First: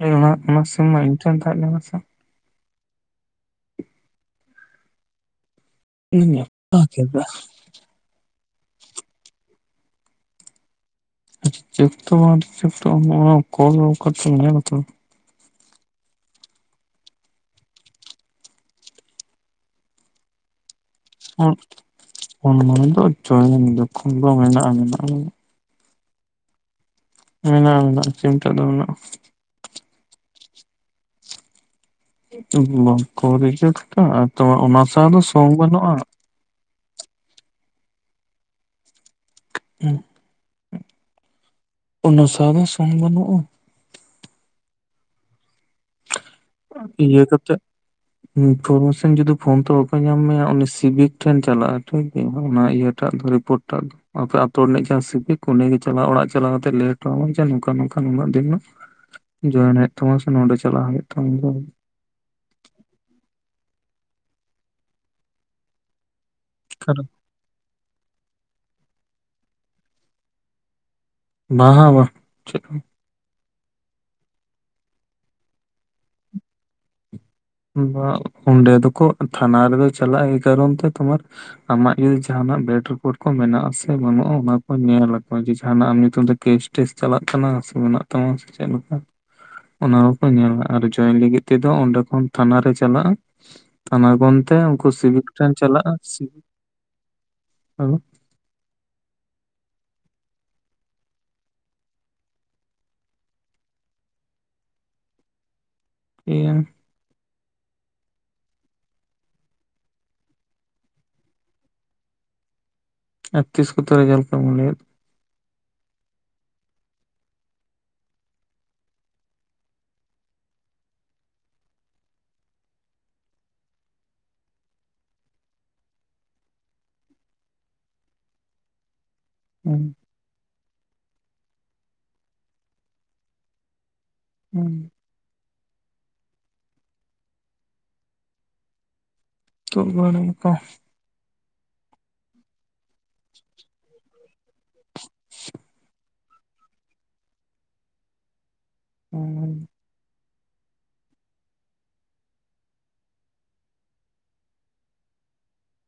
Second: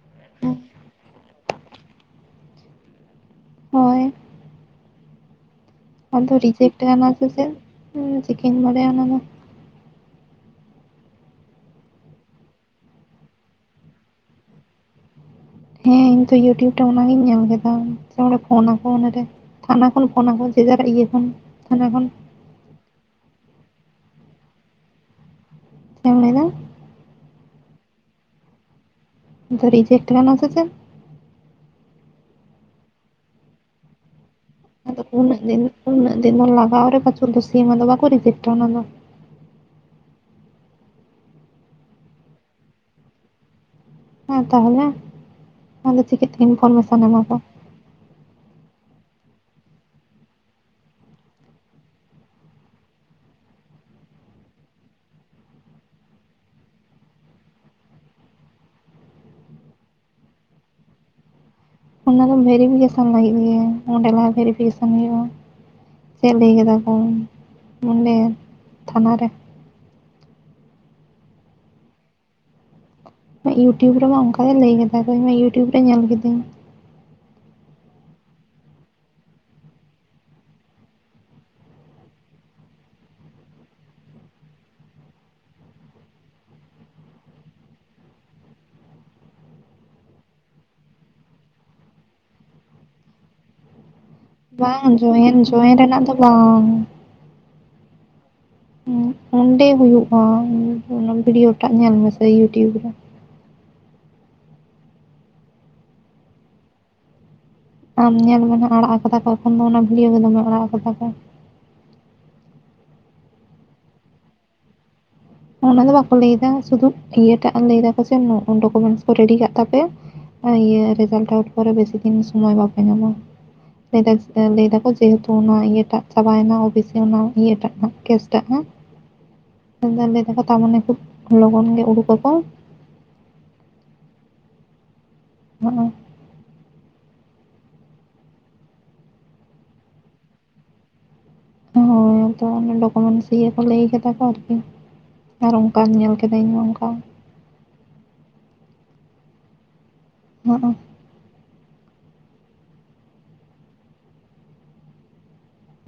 ᱤᱧ ᱢᱟᱢᱟ ᱦᱟᱸᱜ ᱚᱱᱟ ᱥᱤᱢ ᱢᱟ ᱤᱧ ᱴᱷᱮᱱ ᱛᱟᱦᱮᱸ ᱞᱮᱱᱟ ᱥᱮ. ᱦᱳᱭ ᱟᱫᱚ ᱤᱧ ᱨᱤᱡᱮᱠᱴ ᱟᱠᱟ ᱞᱮᱱᱟ ᱠᱮᱫᱟ ᱥᱮ ᱪᱮᱫ ᱦᱚᱸ ᱪᱤᱠᱟᱹᱧ ᱵᱟᱰᱟᱭᱟ ᱚᱱᱟ ᱫᱚ [unintelligible] ᱵᱟᱝ ᱪᱮᱫ ᱦᱚ ᱚᱱᱟ ᱠᱚᱞ ᱠᱟᱛᱮᱢ ᱧᱮ ᱞᱟ ᱛᱚᱵᱮ ᱛᱚ ᱦᱮᱸ ᱤᱧ ᱛᱚ ᱭᱩᱴᱩᱵᱽ ᱨᱮ ᱚᱱᱟᱜᱤᱧ ᱧᱮᱞ ᱟᱠᱟᱫᱟ ᱥᱮ ᱚᱸᱰᱮ ᱯᱷᱳᱱ ᱟᱠᱚ ᱚᱱᱟᱨᱮ ᱴᱟᱱᱟ ᱠᱷᱚᱱ ᱯᱷᱚᱱ ᱟᱠᱚ ᱥᱮ ᱡᱟᱜᱟᱨᱟᱜ ᱤᱭᱟᱹ [unintelligible] ᱛᱷᱟᱱᱟ ᱠᱷᱚᱱ ᱚᱱᱟ ᱫᱚ ᱪᱟᱵᱟᱭᱮᱱᱟ ᱡᱚᱠᱷᱚᱱ ᱵᱚ ᱢᱮᱱᱟ ᱚᱱᱟ ᱫᱚ ᱩᱱ ᱡᱷᱚ. ᱪᱮᱫ ᱮᱢ ᱞᱟᱹᱭᱮᱫᱟ ᱢᱮᱱᱟᱜᱼᱟ ᱢᱮᱱᱟᱜᱼᱟ ᱪᱤᱱᱛᱟᱹ ᱫᱚ ᱢᱮᱱᱟᱜᱼᱟ ᱟᱫᱚ ᱨᱤᱡᱮᱠᱴ ᱟᱠᱟᱱᱟ ᱥᱮ ᱪᱮᱫ ᱵᱟᱠᱚ ᱨᱤᱡᱮᱠᱴ ᱴᱟ ᱛᱚ ᱚᱱᱟ ᱥᱟᱶ ᱫᱚ ᱥᱚᱝ ᱵᱟᱹᱱᱩᱜᱼᱟ ᱡᱮᱢᱳᱱ ᱞᱟᱜᱟᱣ ᱨᱮ ᱵᱟᱪᱩᱜ ᱫᱚ ᱥᱤᱢ ᱟᱫᱚ ᱵᱟᱠᱚ ᱨᱤᱡᱮᱠᱴᱟ ᱚᱱᱟ ᱫᱚ ᱦᱮᱸ ᱚᱱᱟ ᱥᱟᱶ ᱢᱟ ᱥᱚᱝ ᱵᱟᱹᱱᱩᱜᱼᱟ ᱦᱮᱸ ᱛᱟᱦᱚᱞᱮ ᱟᱫᱚ ᱪᱤᱠᱟᱹ ᱛᱮ ᱤᱱᱯᱷᱚᱨᱢᱮᱥᱚᱱ ᱤᱭᱟᱹ ᱮᱢᱟᱠᱚᱣᱟ ᱠᱟᱛᱮᱜ ᱤᱱᱯᱷᱚᱨᱢᱮᱥᱚᱱ ᱡᱩᱫᱤ ᱯᱷᱳᱱ ᱛᱮ ᱵᱟᱠᱚ ᱧᱟᱢ ᱢᱮᱭᱟ ᱩᱱᱤ ᱥᱤᱵᱤᱠ ᱴᱷᱮᱱ ᱪᱟᱞᱟᱜᱼᱟ ᱴᱷᱤᱠ ᱜᱮᱭᱟ ᱚᱱᱟ ᱤᱭᱟᱹᱴᱟᱜ ᱨᱤᱯᱳᱨᱴ ᱴᱟᱜ ᱫᱚ ᱟᱯᱮ ᱟᱹᱛᱩ ᱨᱤᱱᱤᱡ ᱠᱟᱱᱟᱭ ᱥᱤᱵᱤᱠ ᱩᱱᱤ ᱜᱮ ᱪᱟᱞᱟᱣ ᱚᱲᱟᱜ ᱪᱟᱞᱟᱣ ᱟᱛᱮᱫ ᱞᱟᱹᱭ ᱚᱴᱚ ᱟᱢᱟᱭ ᱡᱮ ᱱᱚᱝᱠᱟ ᱱᱚᱝᱠᱟ ᱱᱩᱱᱟᱹᱜ ᱫᱤᱱ ᱨᱮᱱᱟᱜ ᱡᱚᱭᱮᱱ ᱦᱩᱭᱩᱜ ᱛᱟᱢᱟ ᱥᱮ ᱱᱚᱸᱰᱮ ᱪᱟᱞᱟᱣ ᱦᱩᱭᱩᱜ ᱛᱟᱢᱟ ᱚᱱᱟ ᱫᱚ ᱵᱷᱮᱨᱤᱯᱷᱤᱠᱮᱥᱚᱱ ᱞᱟᱹᱜᱤᱫ ᱜᱮ ᱚᱸᱰᱮ ᱞᱟᱦᱟ ᱵᱷᱮᱨᱤᱯᱷᱤᱠᱮᱥᱚᱱ ᱦᱩᱭᱩᱜᱼᱟ ᱪᱮᱫ ᱞᱟᱹᱭ ᱠᱮᱫᱟ ᱠᱚ ᱚᱠᱟᱨᱮ? ᱱᱚᱸᱰᱮ ᱛᱷᱟᱱᱟ ᱨᱮ ᱵᱟᱝ ᱵᱟᱝ ᱪᱮᱫ ᱦᱚᱸ ᱭᱩᱴᱩᱵᱽ ᱨᱮᱢᱟ ᱚᱱᱠᱟ ᱜᱮ ᱞᱟᱹᱭ ᱠᱮᱫᱟᱭ ᱛᱚ ᱤᱧ ᱢᱟ ᱭᱩᱴᱩᱵᱽ ᱨᱮ ᱧᱮᱞ ᱠᱤᱫᱟᱹᱧ ᱵᱟ ᱚᱸᱰᱮ ᱫᱚᱠᱚ ᱛᱷᱟᱱᱟ ᱨᱮᱫᱚᱭ ᱪᱟᱞᱟᱜ ᱜᱮ ᱠᱟᱨᱚᱱ ᱛᱮ ᱛᱚᱢᱟᱨ ᱟᱢᱟᱜ ᱡᱩᱫᱤ ᱡᱟᱦᱱᱟᱜ ᱵᱮᱰ ᱨᱤᱯᱳᱴ ᱠᱚ ᱢᱮᱱᱟᱜ ᱟ ᱥᱮ ᱵᱟᱹᱱᱩᱜᱼᱟ ᱚᱱᱟᱠᱩ ᱧᱮᱞᱟᱠᱚ ᱡᱮᱠᱦᱟ ᱱᱟᱜ ᱟᱢ ᱧᱩᱛᱩᱢ ᱛᱮ ᱠᱮᱥ ᱴᱮᱥ ᱪᱟᱞᱟᱜ ᱠᱟᱱᱟ ᱥᱮ ᱢᱮᱱᱟᱜ ᱛᱟᱢᱟ ᱥᱮ ᱪᱮᱫ ᱞᱮᱠᱟ ᱚᱱᱟ ᱦᱚᱸᱠᱚ ᱧᱮᱞᱟ ᱟᱨ ᱡᱚᱭᱮᱱ ᱞᱟᱹᱜᱤᱫ ᱛᱮᱫᱚ ᱚᱸᱰᱮ ᱠᱷᱚᱱ ᱛᱷᱟᱱᱟ ᱨᱮ ᱪᱟᱞᱟᱜᱼᱟ ᱛᱷᱟᱱᱟ ᱜᱚᱱᱛᱮ ᱩᱱᱠᱩ ᱵᱟᱝ ᱥᱤᱵᱤᱠ ᱡᱚᱭᱮᱱ ᱴᱷᱮᱱ ᱡᱚᱭᱮᱱ ᱪᱟᱞᱟᱜᱼᱟ ᱨᱮᱱᱟᱜ ᱫᱚ ᱥᱤᱵᱤᱠ ᱵᱟᱝ ᱦᱮᱞᱚ ᱚᱸᱰᱮ ᱦᱩᱭᱩᱜᱼᱟ ᱚᱱᱟ ᱵᱤᱰᱭᱳ ᱴᱟᱜ ᱧᱮᱞ ᱢᱮᱥᱮ ᱭᱩᱴᱩᱵᱽ ᱨᱮ ᱮᱭᱟᱝ ᱟᱢ ᱧᱮᱞ ᱢᱮ ᱱᱟᱜ ᱟᱲᱟᱜ ᱟᱠᱟᱫᱟ ᱠᱚ ᱮᱠᱷᱚᱱ ᱫᱚ ᱚᱱᱟ ᱵᱷᱤᱰᱭᱳ ᱜᱮ ᱫᱚᱢᱮ ᱟᱲᱟᱜ ᱠᱟᱫᱟ ᱠᱚ ᱟᱨ ᱛᱤᱥ ᱠᱚᱛᱮ ᱨᱮᱡᱟᱞᱴᱠᱚ ᱮᱢ ᱞᱮᱫ ᱚᱱᱟ ᱫᱚ ᱵᱟᱠᱚ ᱞᱟᱹᱭ ᱫᱟ ᱥᱩᱫᱩ ᱤᱭᱟᱹᱴᱟᱜ ᱞᱟᱹᱭ ᱫᱟᱠᱚ ᱡᱮ ᱰᱚᱠᱚᱢᱮᱱᱴᱥ ᱠᱚ ᱨᱮᱰᱤ ᱠᱟᱜ ᱛᱟᱯᱮ ᱤᱭᱟᱹ ᱨᱡᱟᱞᱴ ᱟᱣᱩᱴ ᱛ ᱯᱳᱨᱮ ᱵᱮᱥᱤ ᱫᱤᱱ ᱥᱚᱢᱚᱭ ᱵᱟᱯᱮ ᱧᱟᱢᱟ ᱞᱟᱹᱭ ᱞᱟᱹᱭ ᱫᱟᱠᱚ ᱡᱮᱦᱮᱛᱩ ᱚᱱᱟ ᱤᱭᱟᱹᱴᱟᱜ ᱪᱟᱵᱟᱭᱮᱱᱟ ᱳᱵᱮᱥᱤ ᱚᱱᱟ ᱤᱭᱟᱹᱴᱟᱜ ᱦᱚᱸ ᱠᱮᱥᱴᱟᱜ ᱦᱚᱸ [unintelligible] ᱞᱟᱹᱭ ᱫᱟᱠᱚ ᱛᱟᱨᱢᱟᱱᱮ ᱠᱷᱩᱵ ᱞᱚᱜᱚᱱ ᱜᱮ ᱩᱰᱩᱠ ᱟ ᱠᱚ ᱦᱩᱸ ᱦᱩ [unintelligible] ᱦᱳᱭ ᱛᱚ ᱰᱚᱠᱢᱮᱱᱥ ᱤᱭᱟᱹ ᱠᱚ ᱞᱟᱹᱭ ᱠᱮᱫᱟ ᱠᱚ ᱟᱨᱠᱤ ᱟᱨ ᱚᱱᱠᱟ ᱧᱮᱞ ᱠᱮᱫ ᱠᱟᱹᱤᱫᱟᱹᱧ ᱱᱚᱝᱠᱟ ᱦ ᱦ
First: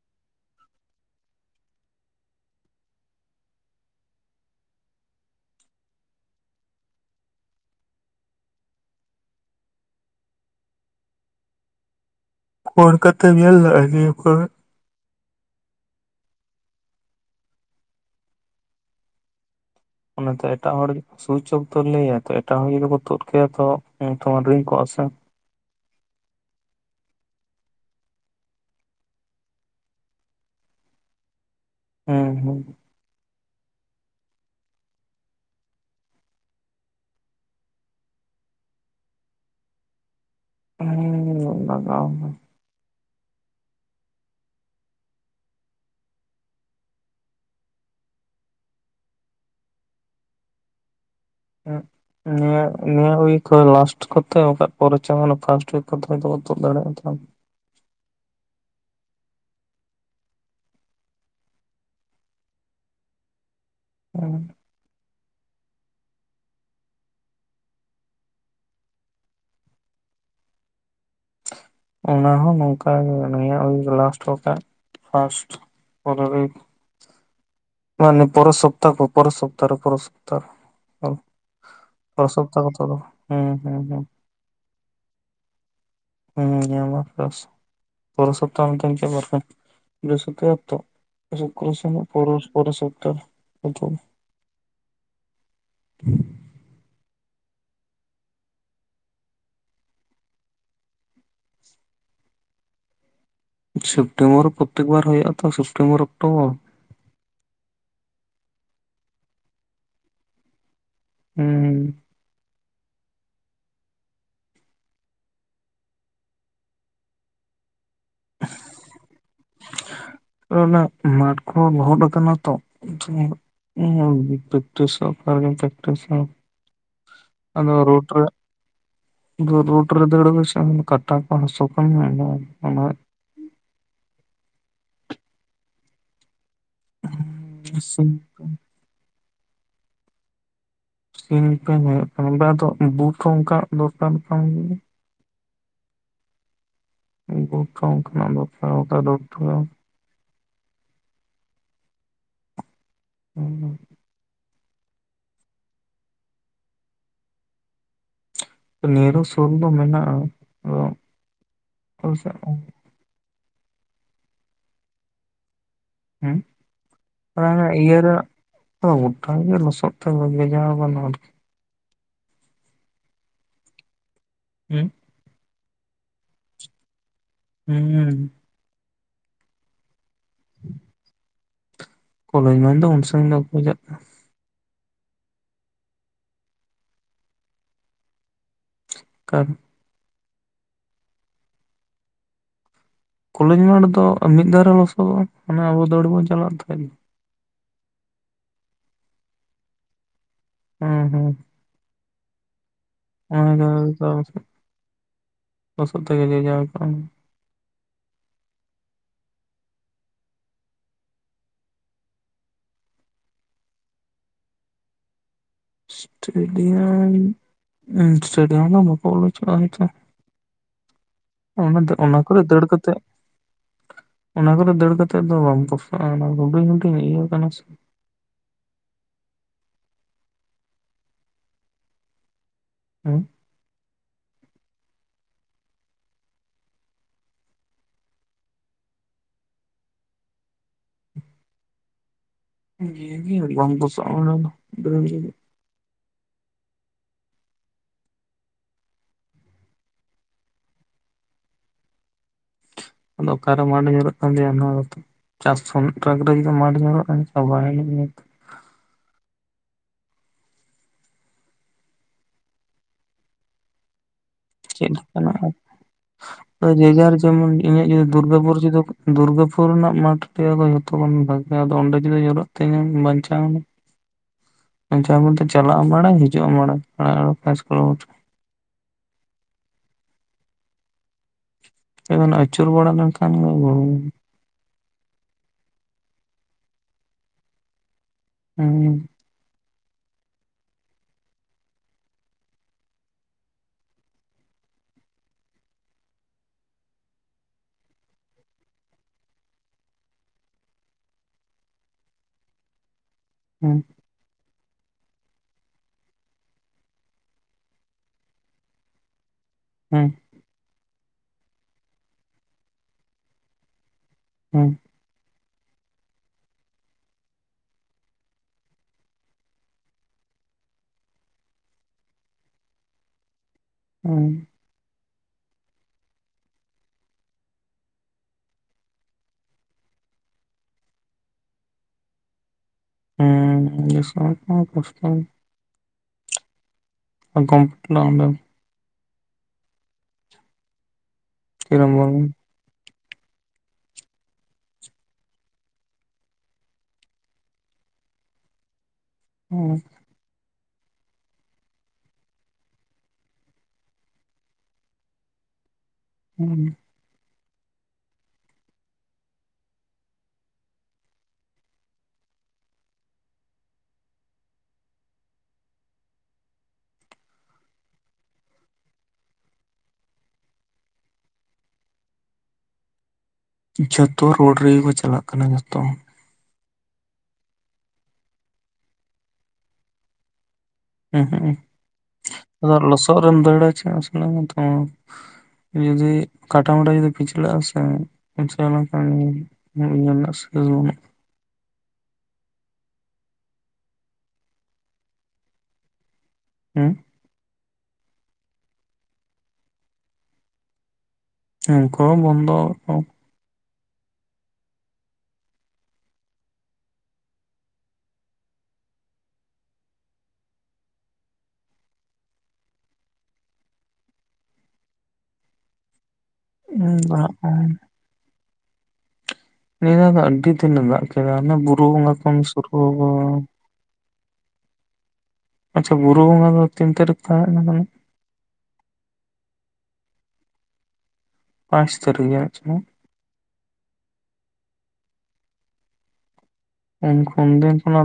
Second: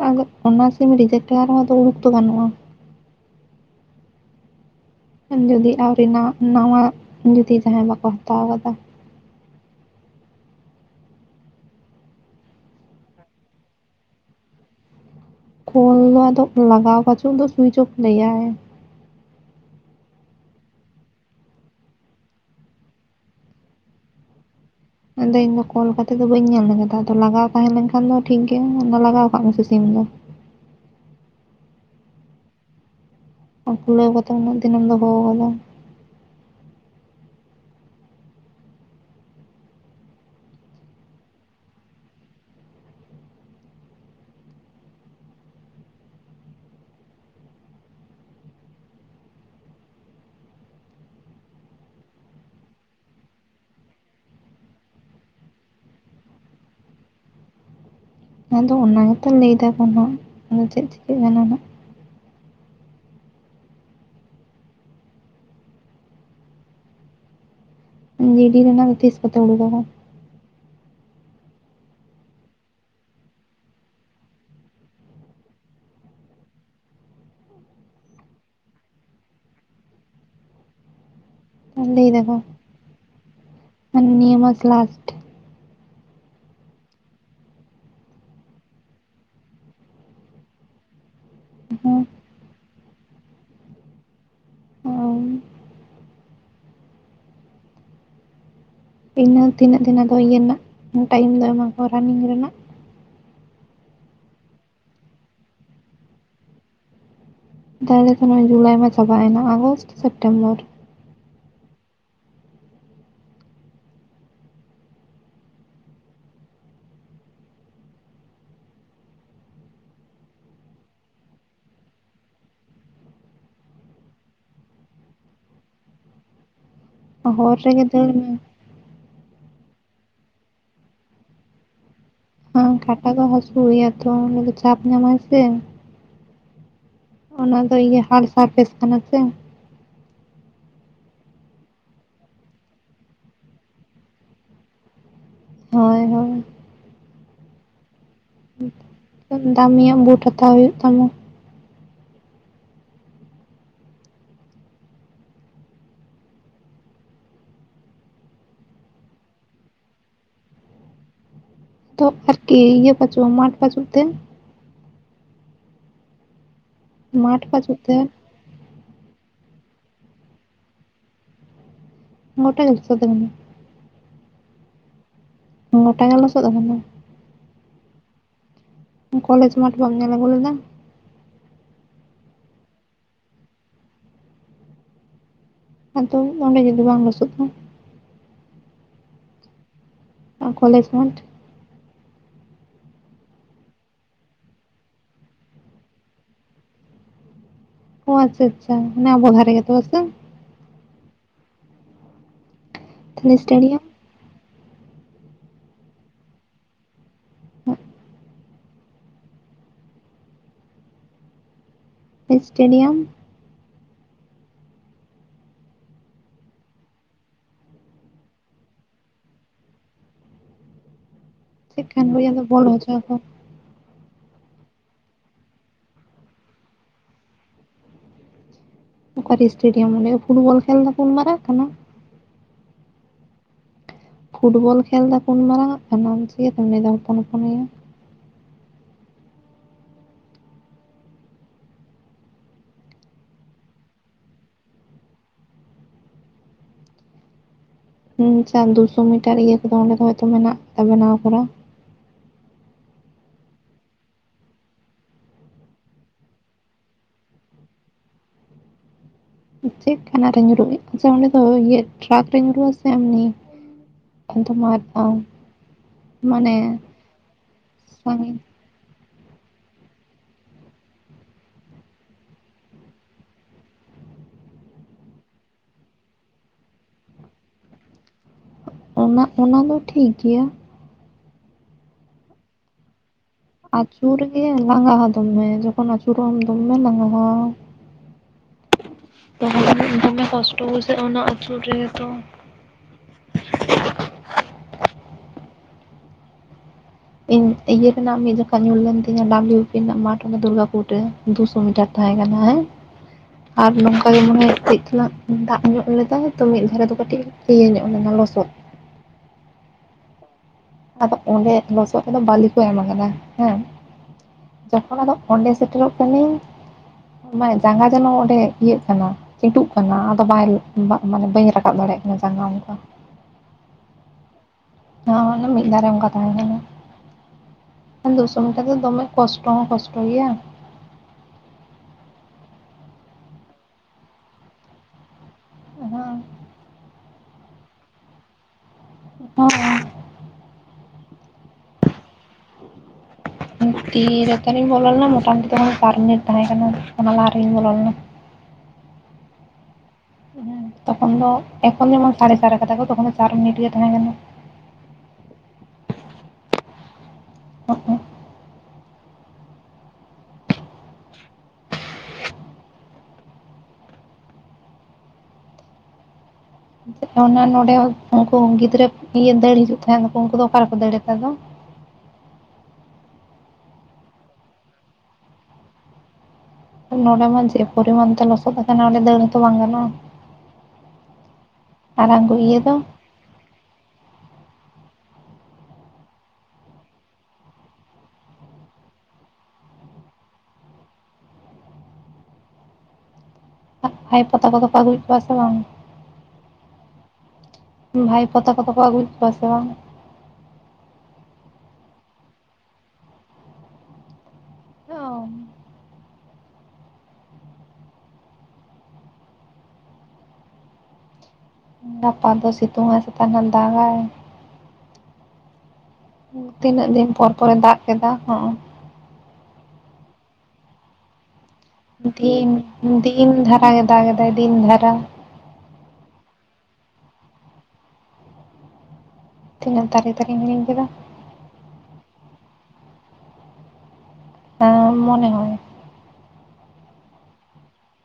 ᱟ ᱚᱱᱟ ᱥᱤᱢ ᱨᱤᱡᱮᱠᱴᱟᱜ ᱨᱮᱦᱚᱸ ᱩᱲᱩᱠ ᱫᱚ ᱜᱟᱱᱚᱜᱼᱟ ᱡᱩᱫᱤ ᱟᱹᱣ ᱨᱮᱱᱟᱜ ᱱᱟᱣᱟ ᱡᱩᱫᱤ ᱡᱟᱦᱟᱸᱭ ᱵᱟᱠᱚ ᱦᱟᱛᱟᱣ ᱟᱠᱟᱫᱟ ᱠᱳᱲ ᱠᱟᱛᱮᱜ ᱧᱮᱞ ᱫᱟᱲᱮᱭᱟ ᱱᱤᱭᱟᱹ ᱠᱚᱨᱮ ᱠᱚᱞ ᱫᱚ ᱟᱫᱚ ᱞᱟᱜᱟᱣ ᱠᱟ ᱪᱚ ᱩᱱᱤ ᱫᱚ ᱥᱩᱭᱤᱪ ᱚᱯᱷ ᱞᱮᱭᱟᱭ ᱚᱱᱟᱛᱮ ᱮᱴᱟᱜ ᱦᱚᱲ ᱥᱩᱭᱤᱪ ᱚᱯᱷ ᱫᱚ ᱞᱟᱹᱭᱟ ᱛᱚ ᱮᱴᱟᱜ ᱦᱚᱸ ᱡᱩᱚᱫᱤ ᱠᱚ ᱛᱩᱫ ᱠᱮᱭᱟ ᱛᱚ ᱛᱢᱟᱨ ᱨᱮᱧ ᱠᱚᱜᱼᱟ ᱥᱮ ᱟᱫᱚ ᱤᱧ ᱫᱚ ᱠᱚᱞ ᱠᱟᱛᱮ ᱫᱚ ᱵᱟᱹᱧ ᱧᱮᱞ ᱟᱠᱟᱫᱟ ᱟᱫᱚ ᱞᱟᱜᱟᱣ ᱛᱟᱦᱮᱸ ᱞᱮᱱᱠᱷᱟᱱ ᱫᱚ ᱴᱷᱤᱠ ᱜᱮᱭᱟ ᱚᱱᱟ ᱞᱟᱜᱟᱣ ᱠᱫ ᱢᱮᱥᱮ ᱥᱤᱢ ᱫᱚ ᱦᱮᱸ ᱦᱮᱸ ᱟᱨ ᱠᱩᱞᱟᱹᱣ ᱠᱟᱛᱮ ᱩᱱᱟᱹᱜ ᱫᱤᱱᱮᱢ ᱫᱚᱦᱚ ᱠᱟᱫᱟ ᱦᱸ ᱞᱟᱜᱟᱣ ᱢᱮ ᱦᱮᱸ ᱱᱤᱭᱟᱹ ᱱᱤᱭᱟᱹ ᱩᱭᱤᱠ ᱞᱟᱥᱴ ᱠᱚᱛᱮ ᱯᱚᱨᱪᱟ ᱯᱷᱟᱥᱴ ᱩᱭᱤᱠ ᱠᱚᱫᱚ ᱛᱩᱫ ᱫᱟᱲᱮᱭᱟᱜᱼᱟ ᱛᱚ ᱟᱫᱚ ᱚᱱᱟ ᱜᱮᱛᱢ ᱞᱟᱹᱭ ᱮᱟᱠᱚᱱᱜ ᱟᱫᱚ ᱪᱮᱫ ᱪᱤᱠᱟᱹᱜ ᱠᱟᱱᱟ ᱦᱟᱸ ᱦᱩᱸ ᱡᱤ ᱰᱤ ᱨᱮᱱᱟᱝ ᱛᱤᱥ ᱠᱚᱛᱮ ᱩᱰᱩᱠ ᱫᱟᱲᱮᱭᱟ ᱚᱱᱟ ᱦᱚᱸ ᱱᱚᱝᱠᱟ ᱜᱮ ᱱᱤᱭᱟᱹ ᱩᱭᱤᱠ ᱞᱟᱥᱴ ᱵᱟᱝᱠᱷᱟᱱ ᱯᱷᱟᱥᱴ ᱯᱚᱨᱮᱨ ᱩᱭᱤᱠ ᱢᱟᱱᱮ ᱯᱚᱨ ᱥᱯᱛᱟᱦᱚ ᱯᱚᱨ ᱥᱚᱯᱟᱦ ᱨᱮ ᱯᱚᱨ ᱥᱚᱛᱟᱦᱚ ᱨᱮ ᱞᱟᱹᱭ ᱯᱨ ᱫᱟᱠᱚ ᱥᱚᱯᱛᱟᱦ ᱠᱟᱛᱷᱟ ᱫᱚ ᱦᱮᱸ ᱦᱮᱸ ᱦ ᱢᱟᱱᱮ ᱱᱤᱭᱟᱹ ᱢᱟᱥ ᱞᱟᱥᱴ ᱦᱩᱸᱱᱤᱭᱟᱹ ᱢᱟᱥ ᱞᱟᱥᱴ ᱯᱩᱨᱮ ᱥᱚᱯᱛᱟᱦ ᱤᱱᱠᱟᱹᱤᱱᱠᱟᱹ ᱵᱟᱨᱯᱮ ᱵᱤᱨᱚᱥᱯᱚᱛᱤᱵᱟᱨ ᱛᱚ ᱥᱩᱠᱽᱨᱚ ᱥᱩᱱᱤ ᱯᱚᱨᱮ ᱯᱚᱨᱮ ᱥᱚᱯᱛᱟᱦᱚ ᱱᱤᱛᱚᱜ ᱦᱚᱸ ᱤᱱᱟᱹ ᱛᱤᱱᱟᱹᱜ ᱫᱤᱱ ᱫᱚ ᱤᱭᱟᱹ ᱨᱮᱱᱟᱜ ᱴᱟᱭᱤᱢ ᱫᱚ ᱮᱢᱟ ᱠᱚᱣᱟ ᱨᱟᱱᱤᱝ ᱨᱮᱱᱟᱜ ᱥᱮᱯᱴᱮᱢᱵᱚᱨ ᱯᱨᱚᱛᱮᱠ ᱵᱟᱨ ᱦᱩᱭᱩᱜᱼᱟ ᱛᱚ ᱥᱮᱯᱴᱮᱢᱵᱚᱨ ᱚᱠᱴᱳᱵᱚᱨ ᱛᱟᱦᱚᱞᱮ ᱥᱮ ᱱᱚᱭ ᱡᱩᱞᱟᱭ ᱢᱟ ᱪᱟᱵᱟᱭᱮᱱᱟ ᱟᱜᱚᱥᱴ ᱥᱮᱯᱴᱮᱢᱵᱚᱨ ᱦᱮᱸ [unintelligible] ᱚᱱᱟ ᱢᱟᱴ ᱠᱚᱦᱚ ᱞᱚᱦᱚᱫ ᱠᱟᱱᱟ ᱛᱚ ᱯᱮᱠᱴᱤᱥ ᱦᱚ ᱚᱠᱟ ᱨᱮᱜᱮᱢ ᱯᱮᱠᱴᱤᱥᱼᱟ ᱦᱚᱨ ᱟᱫᱚ ᱨᱮᱜᱮ ᱨᱚᱰ ᱫᱟᱹᱲ ᱨᱮ ᱢᱮ ᱨᱳᱰ ᱨᱮ ᱫᱳᱲ ᱫᱚᱥᱮ ᱠᱟᱴᱟ ᱠᱚ ᱦᱟᱥᱚ ᱠᱟᱱᱟ ᱦᱮ ᱚᱱᱟ ᱠᱟᱴᱟ ᱠᱚ ᱦᱟᱹᱥᱩ ᱜᱮᱭᱟ ᱛᱚ ᱚᱸᱰᱮ ᱫᱚ ᱪᱟᱯ ᱧᱟᱢᱟᱭ ᱥᱮ ᱚᱱᱟ ᱫᱚ ᱤᱭᱟᱹ ᱥᱤᱢ ᱦᱟᱲ ᱥᱟᱨᱯᱷᱮᱥ ᱠᱟᱱᱟ ᱥᱮ ᱥᱤᱢᱴᱚᱢ ᱦᱩᱭᱩᱜ ᱠᱟᱱᱟ ᱵᱟ ᱟᱫᱚ ᱵᱩᱴ ᱦᱚᱸ ᱚᱱᱠᱟ ᱫᱚᱨᱠᱟᱨ ᱠᱟᱱ ᱜᱮᱭᱟ ᱦᱳᱭ ᱦᱳᱭ ᱵᱩᱴ ᱦᱚᱸ ᱚᱱᱠᱟᱱᱟᱜ ᱫᱚᱨᱠᱟᱨ ᱵᱟᱠᱷᱟᱡ ᱫᱚ [unintelligible] ᱱᱤᱭᱟᱹ ᱵᱩᱴ ᱦᱟᱛᱟᱣ ᱦᱩᱭᱩᱜ ᱛᱟᱢᱟ ᱦᱩᱸᱩᱸ ᱱᱮᱨᱳ ᱥᱩᱴ ᱫᱚ ᱢᱮᱱᱟᱜ-ᱟ ᱟᱫᱚ ᱛᱚ ᱟᱨᱠᱤ ᱤᱭᱟᱹ ᱯᱟᱹᱪᱩᱜ ᱢᱟᱴᱷ ᱯᱟᱹᱪᱩᱜ ᱛᱮ ᱦᱮᱸ ᱢᱟᱴᱷ ᱯᱟᱹᱪᱩᱜ ᱛᱮ ᱤᱭᱟᱹ ᱟᱨ ᱚ ᱜᱚᱴᱟ ᱜᱮ ᱞᱚᱥᱚᱫ ᱛᱮ ᱵᱮᱡᱵᱮᱡᱟ ᱠᱟᱱᱟ ᱟᱨᱠᱤ ᱢᱚᱴᱟ ᱜᱮ ᱞᱚᱥᱚᱫ ᱠᱟᱱᱟ ᱦᱮᱸ ᱜᱚᱴᱟ ᱜᱮ ᱞᱚᱥᱚᱫ ᱟᱠᱟᱱᱟ ᱦᱩᱸ ᱦᱩᱸ ᱠᱚᱞᱮᱡ ᱢᱟᱴᱷᱚ ᱵᱟᱢ ᱧᱮᱞ ᱟᱹᱜᱩ ᱞᱮᱫᱟ ᱠᱚᱞᱮᱡ ᱢᱟᱴᱷᱚ ᱫᱚ ᱩᱱ ᱥᱟᱹᱜᱤᱧ ᱫᱚ ᱚᱠᱚᱭ ᱪᱟᱜ ᱠᱟᱱᱟ ᱟᱫᱚ ᱚᱸᱰᱮ ᱡᱩᱫᱤ ᱵᱟᱝ ᱞᱚᱥᱚᱫ ᱟ ᱠᱟᱴ ᱠᱚᱞᱮᱡ ᱢᱟᱴᱷᱚ ᱠᱚᱞᱮᱡ ᱢᱟᱴᱷᱚ ᱫᱚ ᱢᱤᱫ ᱫᱷᱟᱣ ᱨᱮ ᱞᱚᱥᱚᱫᱚᱜ ᱟ ᱢᱟᱱᱮ ᱟᱵᱚ ᱫᱟᱹᱲ ᱵᱚᱱ ᱪᱟᱞᱟᱜ ᱛᱟᱦᱮᱸᱡ ᱚᱸ ᱟᱪᱪᱷᱟ ᱟᱪᱪᱷᱟ ᱢᱟᱱᱮ ᱟᱵᱚ ᱫᱷᱟᱨᱮ ᱜᱮᱛᱚ ᱦᱮᱥᱮ ᱦᱮᱸ ᱦᱮᱸ ᱛᱟᱦᱞᱮ ᱥᱴᱮᱰᱤᱭᱟᱢ [unintelligible] ᱞᱚᱥᱚᱜ ᱛᱮᱜᱮ [unintelligible] ᱠᱚᱜ ᱟᱢ [inaudible] ᱮᱥᱴᱮᱰᱤᱭᱟᱢ ᱮᱥᱴᱮᱰᱤᱭᱟᱢ ᱮᱥᱴᱮᱰᱤᱭᱟᱢ ᱫᱚ ᱵᱟᱠᱚ ᱵᱚᱞᱚ ᱦᱚᱪᱚᱣᱟᱜ ᱟ ᱦᱚᱭᱛᱚ ᱚᱱᱟ ᱪᱮᱫ ᱠᱟᱱ ᱚᱱᱟ ᱵᱚᱭᱦᱟ ᱠᱚᱨᱮ ᱫᱚ ᱫᱟᱹᱲ ᱵᱚᱞ ᱠᱟᱛᱮ ᱦᱚᱪᱚᱣᱟᱠᱚ ᱚᱱᱟ ᱠᱚᱨᱮ ᱫᱟᱹᱲ ᱠᱟᱛᱮᱜ ᱫᱚ ᱵᱟᱢ ᱯᱚᱥᱟᱜ ᱟ ᱚᱱᱟ ᱦᱩᱰᱤᱧ ᱦᱩᱰᱤᱧ ᱤᱭᱟᱹ ᱠᱟᱱᱟ ᱥᱮ ᱚᱠᱟ ᱨᱮ ᱮᱥᱴᱮᱰᱤᱭᱟᱢ ᱨᱮ ᱯᱷᱩᱴᱵᱚᱞ ᱠᱷᱮᱞ ᱫᱟᱠᱚ ᱩᱱ ᱢᱟᱨᱟᱝ ᱠᱟᱱᱟ ᱦᱮᱸ ᱯᱷᱩᱴᱵᱚᱞ ᱠᱷᱮᱞ ᱫᱟᱠᱚ ᱩᱱ ᱢᱟᱨᱟᱝ ᱟᱜ ᱠᱟᱱᱟ ᱟᱢ ᱪᱤᱠᱟᱹᱛᱮᱢ ᱞᱟᱹᱭ ᱫᱟ ᱦᱚᱯᱚᱱ ᱦᱚᱯᱚᱱ ᱜᱮᱭᱟ ᱤᱭᱟᱹ ᱜᱤ ᱵᱟᱢ ᱯᱚᱥᱟᱜ ᱟ ᱚᱱᱟ ᱫᱚ ᱫᱟᱹᱲ ᱨᱮᱫᱚ ᱦᱮ ᱥᱟᱨ ᱫᱩᱥᱚ ᱢᱤᱴᱟᱨ ᱤᱭᱟᱹ ᱠᱚᱫᱚ ᱚᱸᱰᱮ ᱫᱚ ᱦᱚᱭᱛᱚ ᱢᱮᱱᱟᱜ ᱠᱟᱫᱟ ᱵᱮᱱᱟᱣ ᱠᱚᱨᱟ ᱟᱫᱚ ᱚᱠᱟᱨᱮ ᱢᱟᱴᱷᱚ ᱧᱩᱨᱚᱜ ᱠᱟᱱ ᱛᱤᱧᱟ ᱱᱚᱣᱟ ᱠᱚᱫᱚ ᱪᱟᱥ ᱥᱚᱱᱴᱨᱟᱠ ᱵᱟᱹᱦᱤ ᱠᱷᱚᱱ ᱢᱟᱴᱷᱚ ᱧᱮᱞᱚᱜ ᱟ ᱪᱟᱵᱟᱭ [unintelligible] ᱪᱮᱜ ᱠᱟᱱᱟᱜ ᱨᱮ ᱧᱩᱨᱩᱜ ᱜᱤ ᱟᱪᱪᱷᱟ ᱚᱸᱰᱮ ᱫᱚ ᱤᱭᱟᱹ ᱴᱨᱟᱠ ᱨᱮ ᱧᱩᱨᱩᱜ ᱟ ᱥᱮ ᱮᱢᱱᱤ ᱛᱳᱢᱟᱨ ᱪᱮᱫ ᱞᱮᱠᱟᱱᱟᱜ ᱢᱟᱱᱮ ᱡᱮᱡᱟᱨ ᱡᱮᱢᱚᱱ ᱤᱧᱟᱹᱜ ᱡᱩᱫᱤ ᱥᱟᱺᱜᱤᱧ ᱫᱩᱨᱜᱟᱹᱯᱩᱨ ᱡᱩᱫᱤ ᱫᱩᱨᱜᱟᱹᱯᱩᱨ ᱨᱮᱱᱟᱜ ᱢᱟᱴᱷ ᱞᱮᱭᱟ ᱠᱚ ᱡᱷᱚᱛᱚ ᱠᱷᱚᱱ ᱵᱷᱟᱜᱮᱭᱟ ᱟᱫᱚ ᱚᱸᱰᱮ ᱡᱩᱫᱤ ᱧᱩᱨᱚᱜ ᱛᱤᱧᱟ ᱵᱟᱧᱪᱟᱣ ᱱᱤᱧ ᱵᱟᱧᱪᱟᱣ ᱵᱚᱞᱛᱮ ᱪᱟᱞᱟᱜ ᱟᱢ ᱢᱟᱲᱟᱝ ᱦᱤᱡᱩᱜ ᱟᱢ ᱢᱟᱲᱟᱝ ᱯᱟᱸᱪ ᱠᱤᱞᱳᱢᱤᱴᱟᱨ ᱚᱱᱟ ᱚᱱᱟ ᱫᱚ ᱴᱷᱤᱠ ᱜᱮᱭᱟ ᱟᱫᱚ ᱱᱟᱜ ᱟᱹᱪᱩᱨ ᱵᱟᱲᱟ ᱞᱮᱱᱠᱷᱟᱱ ᱜᱮ ᱦᱩᱸ ᱟᱹᱪᱩᱨᱜᱮ ᱞᱟᱸᱜᱟᱜ ᱟ ᱫᱚᱢᱮ ᱡᱚᱠᱷᱚᱱ ᱟᱹᱪᱩᱨᱚᱜ ᱟᱢ ᱫᱚᱢᱮ ᱞᱟᱸᱜᱟᱣᱟ ᱦᱩᱸ ᱫᱚᱢᱮ ᱠᱟᱹᱴᱤᱡ ᱫᱚᱢᱮ ᱠᱚᱥᱴᱚ ᱵᱩᱡᱷᱟᱹᱜ ᱟ ᱚᱱᱟ ᱟᱹᱪᱩᱨ ᱨᱮᱜᱮ ᱛᱚ ᱤᱧ ᱤᱭᱟᱹ ᱨᱮᱱᱟᱜ ᱢᱤᱜ ᱡᱚᱠᱷᱟᱜ ᱧᱩᱨ ᱞᱮᱱ ᱛᱤᱧᱟᱹ ᱰᱟᱵᱞᱩᱵᱤᱯᱤ ᱨᱮᱱᱟᱜ ᱢᱟᱴᱷᱚ ᱚᱰᱮ ᱫᱩᱨᱜᱟᱯᱩᱨ ᱨᱮ ᱫᱩᱥᱚ ᱢᱤᱴᱟᱨ ᱛᱟᱦᱮᱸ ᱠᱟᱱᱟ ᱦᱮᱸ [inaudible] ᱟᱨ ᱱᱚᱝᱠᱟ [unintelligible] ᱫᱟᱜ ᱧᱚᱜ ᱞᱮᱫᱟᱭ ᱛᱚ ᱢᱤᱫ ᱫᱷᱟᱨᱮ ᱫᱚ ᱠᱟᱹᱴᱤᱡ ᱤᱭᱟᱹ ᱧᱚᱜ ᱞᱮᱱᱟ ᱞᱚᱥᱚᱫ ᱾ ᱦᱩᱸ ᱟᱫᱚ ᱚᱸᱰᱮ ᱞᱚᱥᱚᱫ ᱨᱮᱫᱚ ᱵᱟᱹᱞᱤ ᱠᱚ ᱮᱢ ᱠᱟᱫᱟ ᱦᱮᱸ ᱦᱩᱸ ᱚᱱᱟ ᱫᱚ ᱚᱸᱰᱮ ᱥᱮᱴᱮᱨᱚᱜ ᱠᱟᱹᱱᱤᱧ ᱢᱟᱱᱮ ᱡᱟᱸᱜᱟ ᱡᱮᱱᱚ ᱚᱸᱰᱮ ᱤᱭᱟᱹᱜ ᱠᱟᱱᱟ ᱪᱤᱸᱴᱚᱜ ᱠᱟᱱᱟ ᱟᱫᱚ ᱵᱟᱭ ᱢᱟᱱᱮ ᱵᱟᱹᱧ ᱨᱟᱠᱟᱵ ᱫᱟᱲᱮᱭᱟᱜ ᱠᱟᱱᱟ ᱡᱟᱸᱜᱟ ᱚᱱᱠᱟ ᱾ ᱦᱩᱸ [unintelligible] ᱚᱱᱟ ᱫᱚ ᱢᱤᱫ ᱫᱷᱟᱨᱮ ᱚᱱᱠᱟ ᱛᱟᱦᱮᱸ ᱠᱟᱱᱟ ᱾ ᱫᱩᱥᱚ [unintelligible] ᱫᱚᱢᱮ ᱠᱚᱥᱴᱚ ᱦᱚᱸ ᱠᱚᱥᱴᱚ ᱜᱮᱭᱟ ᱾ ᱦᱩᱸ ᱫᱩᱥᱚ [unintelligible] ᱫᱚ ᱠᱚᱥᱴᱚ [unintelligible] [unintelligible] ᱚᱸᱰᱮᱢ [unintelligible] ᱛᱤᱨᱮᱢ ᱵᱚᱞᱚᱱ ᱛᱤ ᱨᱮᱛᱚ ᱞᱤᱧ ᱵᱚᱞᱚ ᱞᱮᱱᱟ ᱢᱚᱴᱟ-ᱢᱚᱴᱤ ᱛᱚᱠᱷᱚᱱ ᱵᱟᱨ ᱢᱤᱱᱤᱴ ᱛᱟᱦᱮᱸ ᱠᱟᱱᱟ ᱚᱱᱟ ᱞᱟᱦᱟ ᱨᱮᱜᱤᱧ ᱵᱚᱞᱚ ᱞᱮᱱᱟ ᱾ ᱦᱮᱸ ᱦᱮ ᱛᱚᱠᱷᱚᱱ ᱫᱚ, ᱮᱠᱷᱚᱱ ᱡᱮᱢᱚᱱ ᱥᱟᱲᱮ ᱪᱟᱨ ᱠᱟᱫᱟ ᱠᱚ ᱛᱚᱠᱷᱚᱱ ᱫᱚ ᱪᱟᱨ ᱢᱤᱱᱤᱴ ᱜᱮ ᱛᱟᱦᱮᱸ ᱠᱟᱱᱟ ᱾ ᱦᱩᱸ [unintelligible] ᱚᱱᱟ ᱱᱚᱸᱰᱮ ᱩᱱᱠᱩ ᱜᱤᱫᱽᱨᱟᱹ ᱤᱭᱟᱹ ᱫᱟᱹᱲ ᱦᱤᱡᱩᱜ ᱛᱟᱦᱮᱸᱱᱟᱠᱚ ᱩᱱᱠᱩ ᱫᱚ ᱚᱠᱟ ᱨᱮᱠᱚ ᱫᱟᱹᱲ ᱮᱫᱟ ᱫᱚ? ᱡᱚᱛᱚ ᱨᱚᱰ ᱨᱮᱜᱮ ᱠᱚ ᱪᱟᱞᱟᱜ ᱠᱟᱱᱟ ᱡᱚᱛᱚ ᱾ ᱱᱚᱸᱰᱮ ᱢᱟ ᱡᱮ ᱯᱚᱨᱤᱢᱟᱱ ᱛᱮ ᱞᱚᱥᱚᱫ ᱟᱠᱟᱱᱟ ᱱᱚᱸᱰᱮ ᱫᱟᱹᱲ ᱦᱚᱸᱛᱚ ᱵᱟᱝ ᱜᱟᱱᱚᱜᱼᱟ [unintelligible] ᱟᱨᱟᱝ ᱠᱚ ᱤᱭᱟᱹ ᱫᱚ [unintelligible] ᱨᱮᱢ ᱫᱟᱹᱲᱟ ᱪᱟᱱᱥ [unintelligible] ᱛᱟᱢᱟ ᱡᱩᱫᱤ ᱠᱟᱴᱟ ᱢᱟᱴᱟ ᱡᱩᱫᱤ ᱯᱤᱪᱞᱟᱹᱜᱼᱟ ᱥᱮ ᱯᱤᱪᱟᱹᱣ ᱞᱮᱱᱠᱷᱟᱱ [unintelligible] ᱵᱟᱱᱩᱜ-ᱟ ᱦᱟᱭ ᱯᱟᱛᱟ ᱠᱚᱫᱚ ᱚᱠ ᱟᱹᱜᱩ ᱭᱮᱫ ᱠᱚᱣᱟ ᱥᱮ ᱵᱟᱝ? [unintelligible] ᱵᱷᱟᱭᱤ ᱯᱚᱛᱛᱟ ᱠᱚᱫᱚ ᱠᱚ ᱟᱹᱜᱩᱭᱮᱫ ᱠᱚᱣᱟ ᱥᱮ ᱵᱟᱝ? ᱩᱱᱠᱚ ᱦᱚᱸ ᱵᱚᱱᱫᱚ [unintelligible] ᱜᱟᱯᱟ ᱫᱚ ᱥᱤᱛᱩᱝᱟᱭ ᱥᱮ ᱥᱮᱛᱟᱜ ᱠᱷᱚᱡ ᱫᱟᱜᱟᱭ? ᱛᱤᱱᱟᱹᱜ ᱫᱤᱱ ᱯᱚᱨ ᱫᱟᱜ ᱯᱚᱨᱮ ᱫᱟᱜ ᱠᱮᱫᱟ? [unintelligible] ᱟᱹᱰᱤ ᱫᱤᱱ ᱮ ᱫᱟᱜ ᱠᱮᱫᱟ ᱵᱚᱸᱜᱟ ᱠᱷᱚᱱ ᱫᱤᱱ ᱥᱩᱨᱩ ᱫᱤᱱ ᱫᱷᱟᱨᱟ ᱜᱮ ᱫᱟᱜ ᱠᱮᱫᱟᱭ ᱫᱤᱱ ᱫᱷᱟᱨᱟ ᱾ ᱟᱪᱪᱷᱟ ᱵᱩᱨᱩ ᱵᱚᱸᱜᱟ ᱫᱚ ᱛᱤᱱ ᱛᱟᱹᱨᱤᱠ ᱛᱟᱦᱮᱸ ᱠᱟᱱᱟ? ᱛᱤᱱᱟᱹᱜ ᱛᱟᱹᱨᱤᱠ [unintelligible] ᱦᱤᱲᱤᱧ ᱠᱮᱫᱟ ᱾ ᱯᱟᱸᱪ ᱛᱟᱹᱨᱤᱠᱷ ᱜᱮᱪᱚ ᱢᱚᱱᱮ ᱦᱚ ᱩᱱ ᱠᱷᱚᱱᱮ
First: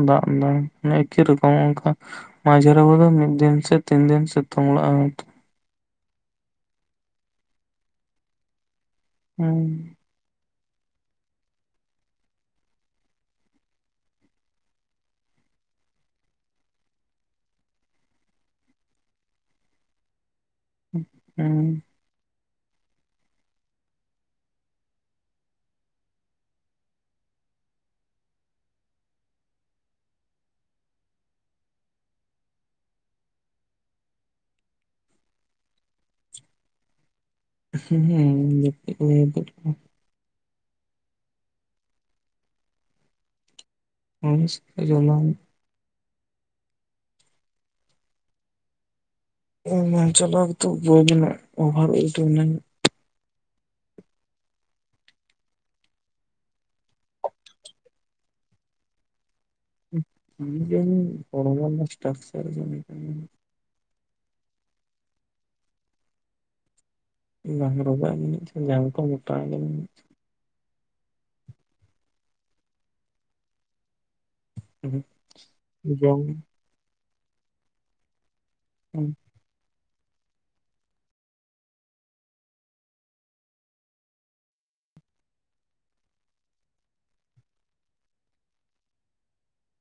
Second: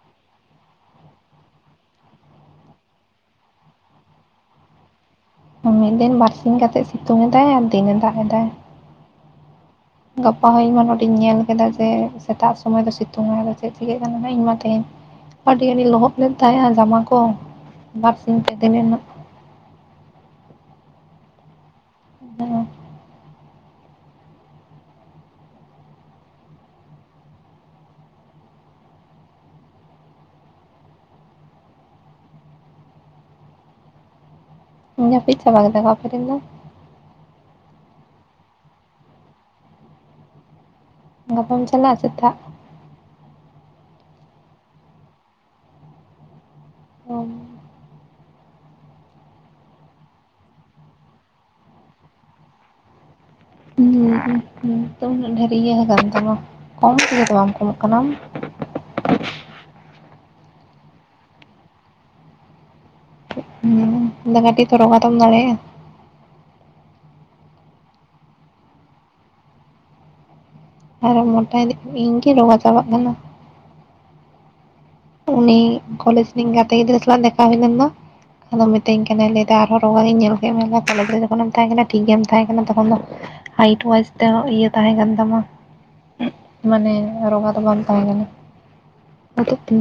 ᱫᱟᱜ ᱫᱟᱭ ᱮᱠᱤ ᱨᱚᱠᱚᱢ ᱚᱱᱠᱟ ᱢᱟᱡᱷᱤᱮ ᱨᱮ [unintelligible] ᱢᱤᱫ ᱫᱤᱱ ᱥᱮ ᱛᱤᱱ ᱫᱤᱱ ᱥᱤᱛᱩᱝ ᱞᱟᱜᱼᱟᱭ ᱢᱤᱫ ᱫᱤᱱ ᱵᱟᱨᱥᱤᱧ ᱠᱟᱛᱮᱜ ᱥᱤᱛᱩᱝ ᱮᱫᱟᱭ ᱟᱨ ᱫᱤᱱᱮ ᱫᱟᱜ ᱮᱫᱟᱭ ᱾ ᱦᱮᱸ ᱜᱟᱯᱟ ᱦᱚᱸ ᱤᱧᱢᱟ ᱱᱚᱸᱰᱮᱧ ᱧᱮᱞ ᱠᱮᱫᱟ ᱡᱮ ᱥᱮᱛᱟᱜ ᱥᱚᱢᱚᱭ ᱫᱚ ᱥᱤᱛᱩᱝ ᱟᱭ ᱟᱫᱚ ᱪᱮᱫ ᱪᱤᱠᱟᱹᱜ ᱠᱟᱱᱟ ᱤᱧ ᱢᱟ ᱛᱮᱦᱮᱧ ᱟᱹᱰᱤ ᱟᱹᱰᱤ ᱞᱚᱦᱚᱫ ᱞᱮᱱ ᱛᱟᱦᱮᱸᱼᱟ ᱡᱟᱢᱟ ᱠᱚ ᱵᱟᱨ ᱥᱤᱧ ᱛᱮᱜᱮ ᱦᱩᱸ ᱡᱟᱹᱯᱤᱫ ᱪᱟᱵᱟ ᱠᱮᱫᱟ ᱠᱚ ᱟᱯᱮ ᱨᱮᱱ ᱫᱚ? ᱦᱮᱸ ᱡᱟᱹᱯᱤᱫ ᱦᱩᱭ ᱟᱠᱟᱫ ᱠᱚ ᱜᱟᱯᱟᱢ ᱪᱟᱞᱟᱜᱼᱟ ᱥᱮᱛᱟᱜ? [unintelligible] ᱤᱧ ᱢᱟ ᱪᱟᱞᱟᱣ ᱛᱚ ᱵᱟᱹᱧ [unintelligible] ᱚᱵᱷᱟᱨ ᱰᱤᱭᱩᱴᱤ ᱢᱮᱱᱟᱹᱧ ᱦᱩᱸ ᱦᱩᱸ ᱛᱚ ᱩᱱᱟᱹᱜ ᱰᱷᱮᱨ ᱤᱭᱟᱹ ᱟᱠᱟᱱ ᱛᱟᱢᱟ ᱠᱚᱢ ᱛᱮᱜᱮ ᱫᱚ ᱵᱟᱝ ᱠᱚᱢᱚᱜ ᱠᱟᱱᱟ ᱟᱢ ᱠᱤ ᱡᱟᱱᱤ ᱦᱚᱲᱢᱚ ᱨᱮ ᱫᱚ ᱪᱮᱠᱟ ᱛᱮᱪᱚ [unintelligible] ᱼᱼ ᱟᱫᱚ ᱠᱟᱴᱤᱡ ᱛᱚ ᱨᱚᱜᱟ ᱛᱚᱢ ᱫᱟᱲᱮᱭᱟᱜᱼᱟ ᱵᱟᱝ ᱨᱚᱜᱟᱜ ᱟᱹᱧ ᱡᱟᱱᱤᱡ ᱡᱟᱝ ᱠᱚ ᱢᱳᱴᱟ ᱟᱠᱟᱱᱟᱹᱧ ᱟᱨ ᱢᱳᱴᱟ ᱤᱫᱤ ᱤᱧᱜᱮ ᱨᱚᱜᱟ ᱪᱟᱵᱟᱜ ᱠᱟᱱᱟ ᱩᱱᱤ ᱠᱚᱞᱮᱡᱽ ᱨᱮᱱᱤᱧ ᱜᱟᱛᱮ ᱜᱤᱫᱽᱨᱟᱹ ᱥᱟᱞᱟᱜ ᱫᱮᱠᱷᱟ ᱦᱩᱭ ᱞᱮᱱ ᱫᱚ ᱟᱫᱚ ᱢᱤᱛᱟᱹᱧ ᱠᱟᱱᱟᱭ ᱟᱨᱦᱚᱸ ᱨᱚᱜᱟ ᱜᱤᱧ ᱧᱮᱞ ᱠᱮᱫ ᱢᱮ ᱫᱚ ᱠᱚᱞᱮᱡᱽ ᱨᱮ ᱡᱚᱠᱷᱚᱱᱮᱢ ᱛᱟᱦᱮᱸ ᱠᱟᱱᱟ ᱴᱷᱤᱠ ᱜᱮᱢ ᱛᱟᱦᱮᱸ ᱠᱟᱱᱟ ᱛᱚᱠᱷᱚᱱ ᱫᱚ ᱦᱟᱭᱤᱴ ᱢᱚᱡᱽ ᱛᱮ ᱤᱭᱟᱹ ᱛᱟᱦᱮᱸ ᱠᱟᱱ ᱛᱟᱢᱟ ᱢᱟᱱᱮ ᱨᱚᱜᱟ ᱫᱚ ᱵᱟᱢ ᱛᱟᱦᱮᱸ ᱠᱟᱱᱟ ᱮᱠᱷᱚᱱ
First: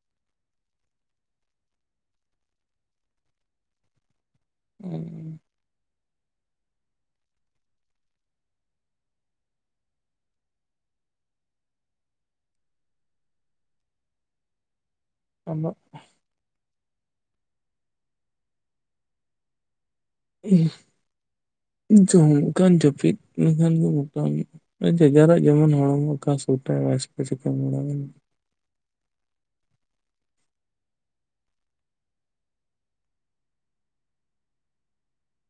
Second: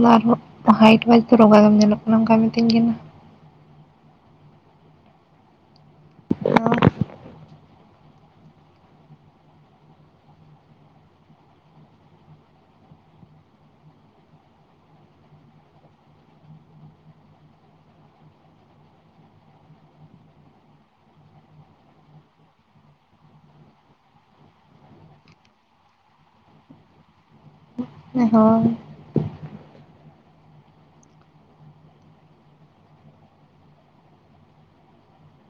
ᱫᱚ ᱟᱨᱦᱚᱸ ᱦᱟᱭᱤᱴ ᱚᱣᱟᱭᱤᱡ ᱫᱚ ᱨᱚᱜᱜᱟ ᱫᱚᱢ ᱧᱮᱞᱚᱜ ᱠᱟᱱᱟ ᱚᱱᱠᱟᱭ ᱢᱤᱛᱟᱹᱧ ᱠᱟᱱᱟᱭ ᱩᱸᱻ [inaudible] ᱚᱞᱚᱜ ᱤᱧ ᱡᱚᱢ ᱞᱮᱠᱷᱟᱱ ᱡᱟᱹᱯᱤᱫ ᱞᱮᱠᱷᱟᱱ ᱜᱮ ᱢᱚᱴᱟ ᱟᱹᱧ ᱡᱮ ᱡᱟᱨᱟᱜ ᱡᱮᱢᱚᱱ ᱦᱚᱲᱢᱚ ᱚᱠᱟ ᱥᱩᱴᱟ ᱚᱠᱟ ᱵᱟᱭ [unintelligible] ᱪᱤᱠᱟᱹᱢ ᱵᱟᱲᱟᱭᱟ ᱾ ᱦᱮᱸ ᱦᱳᱭ ᱾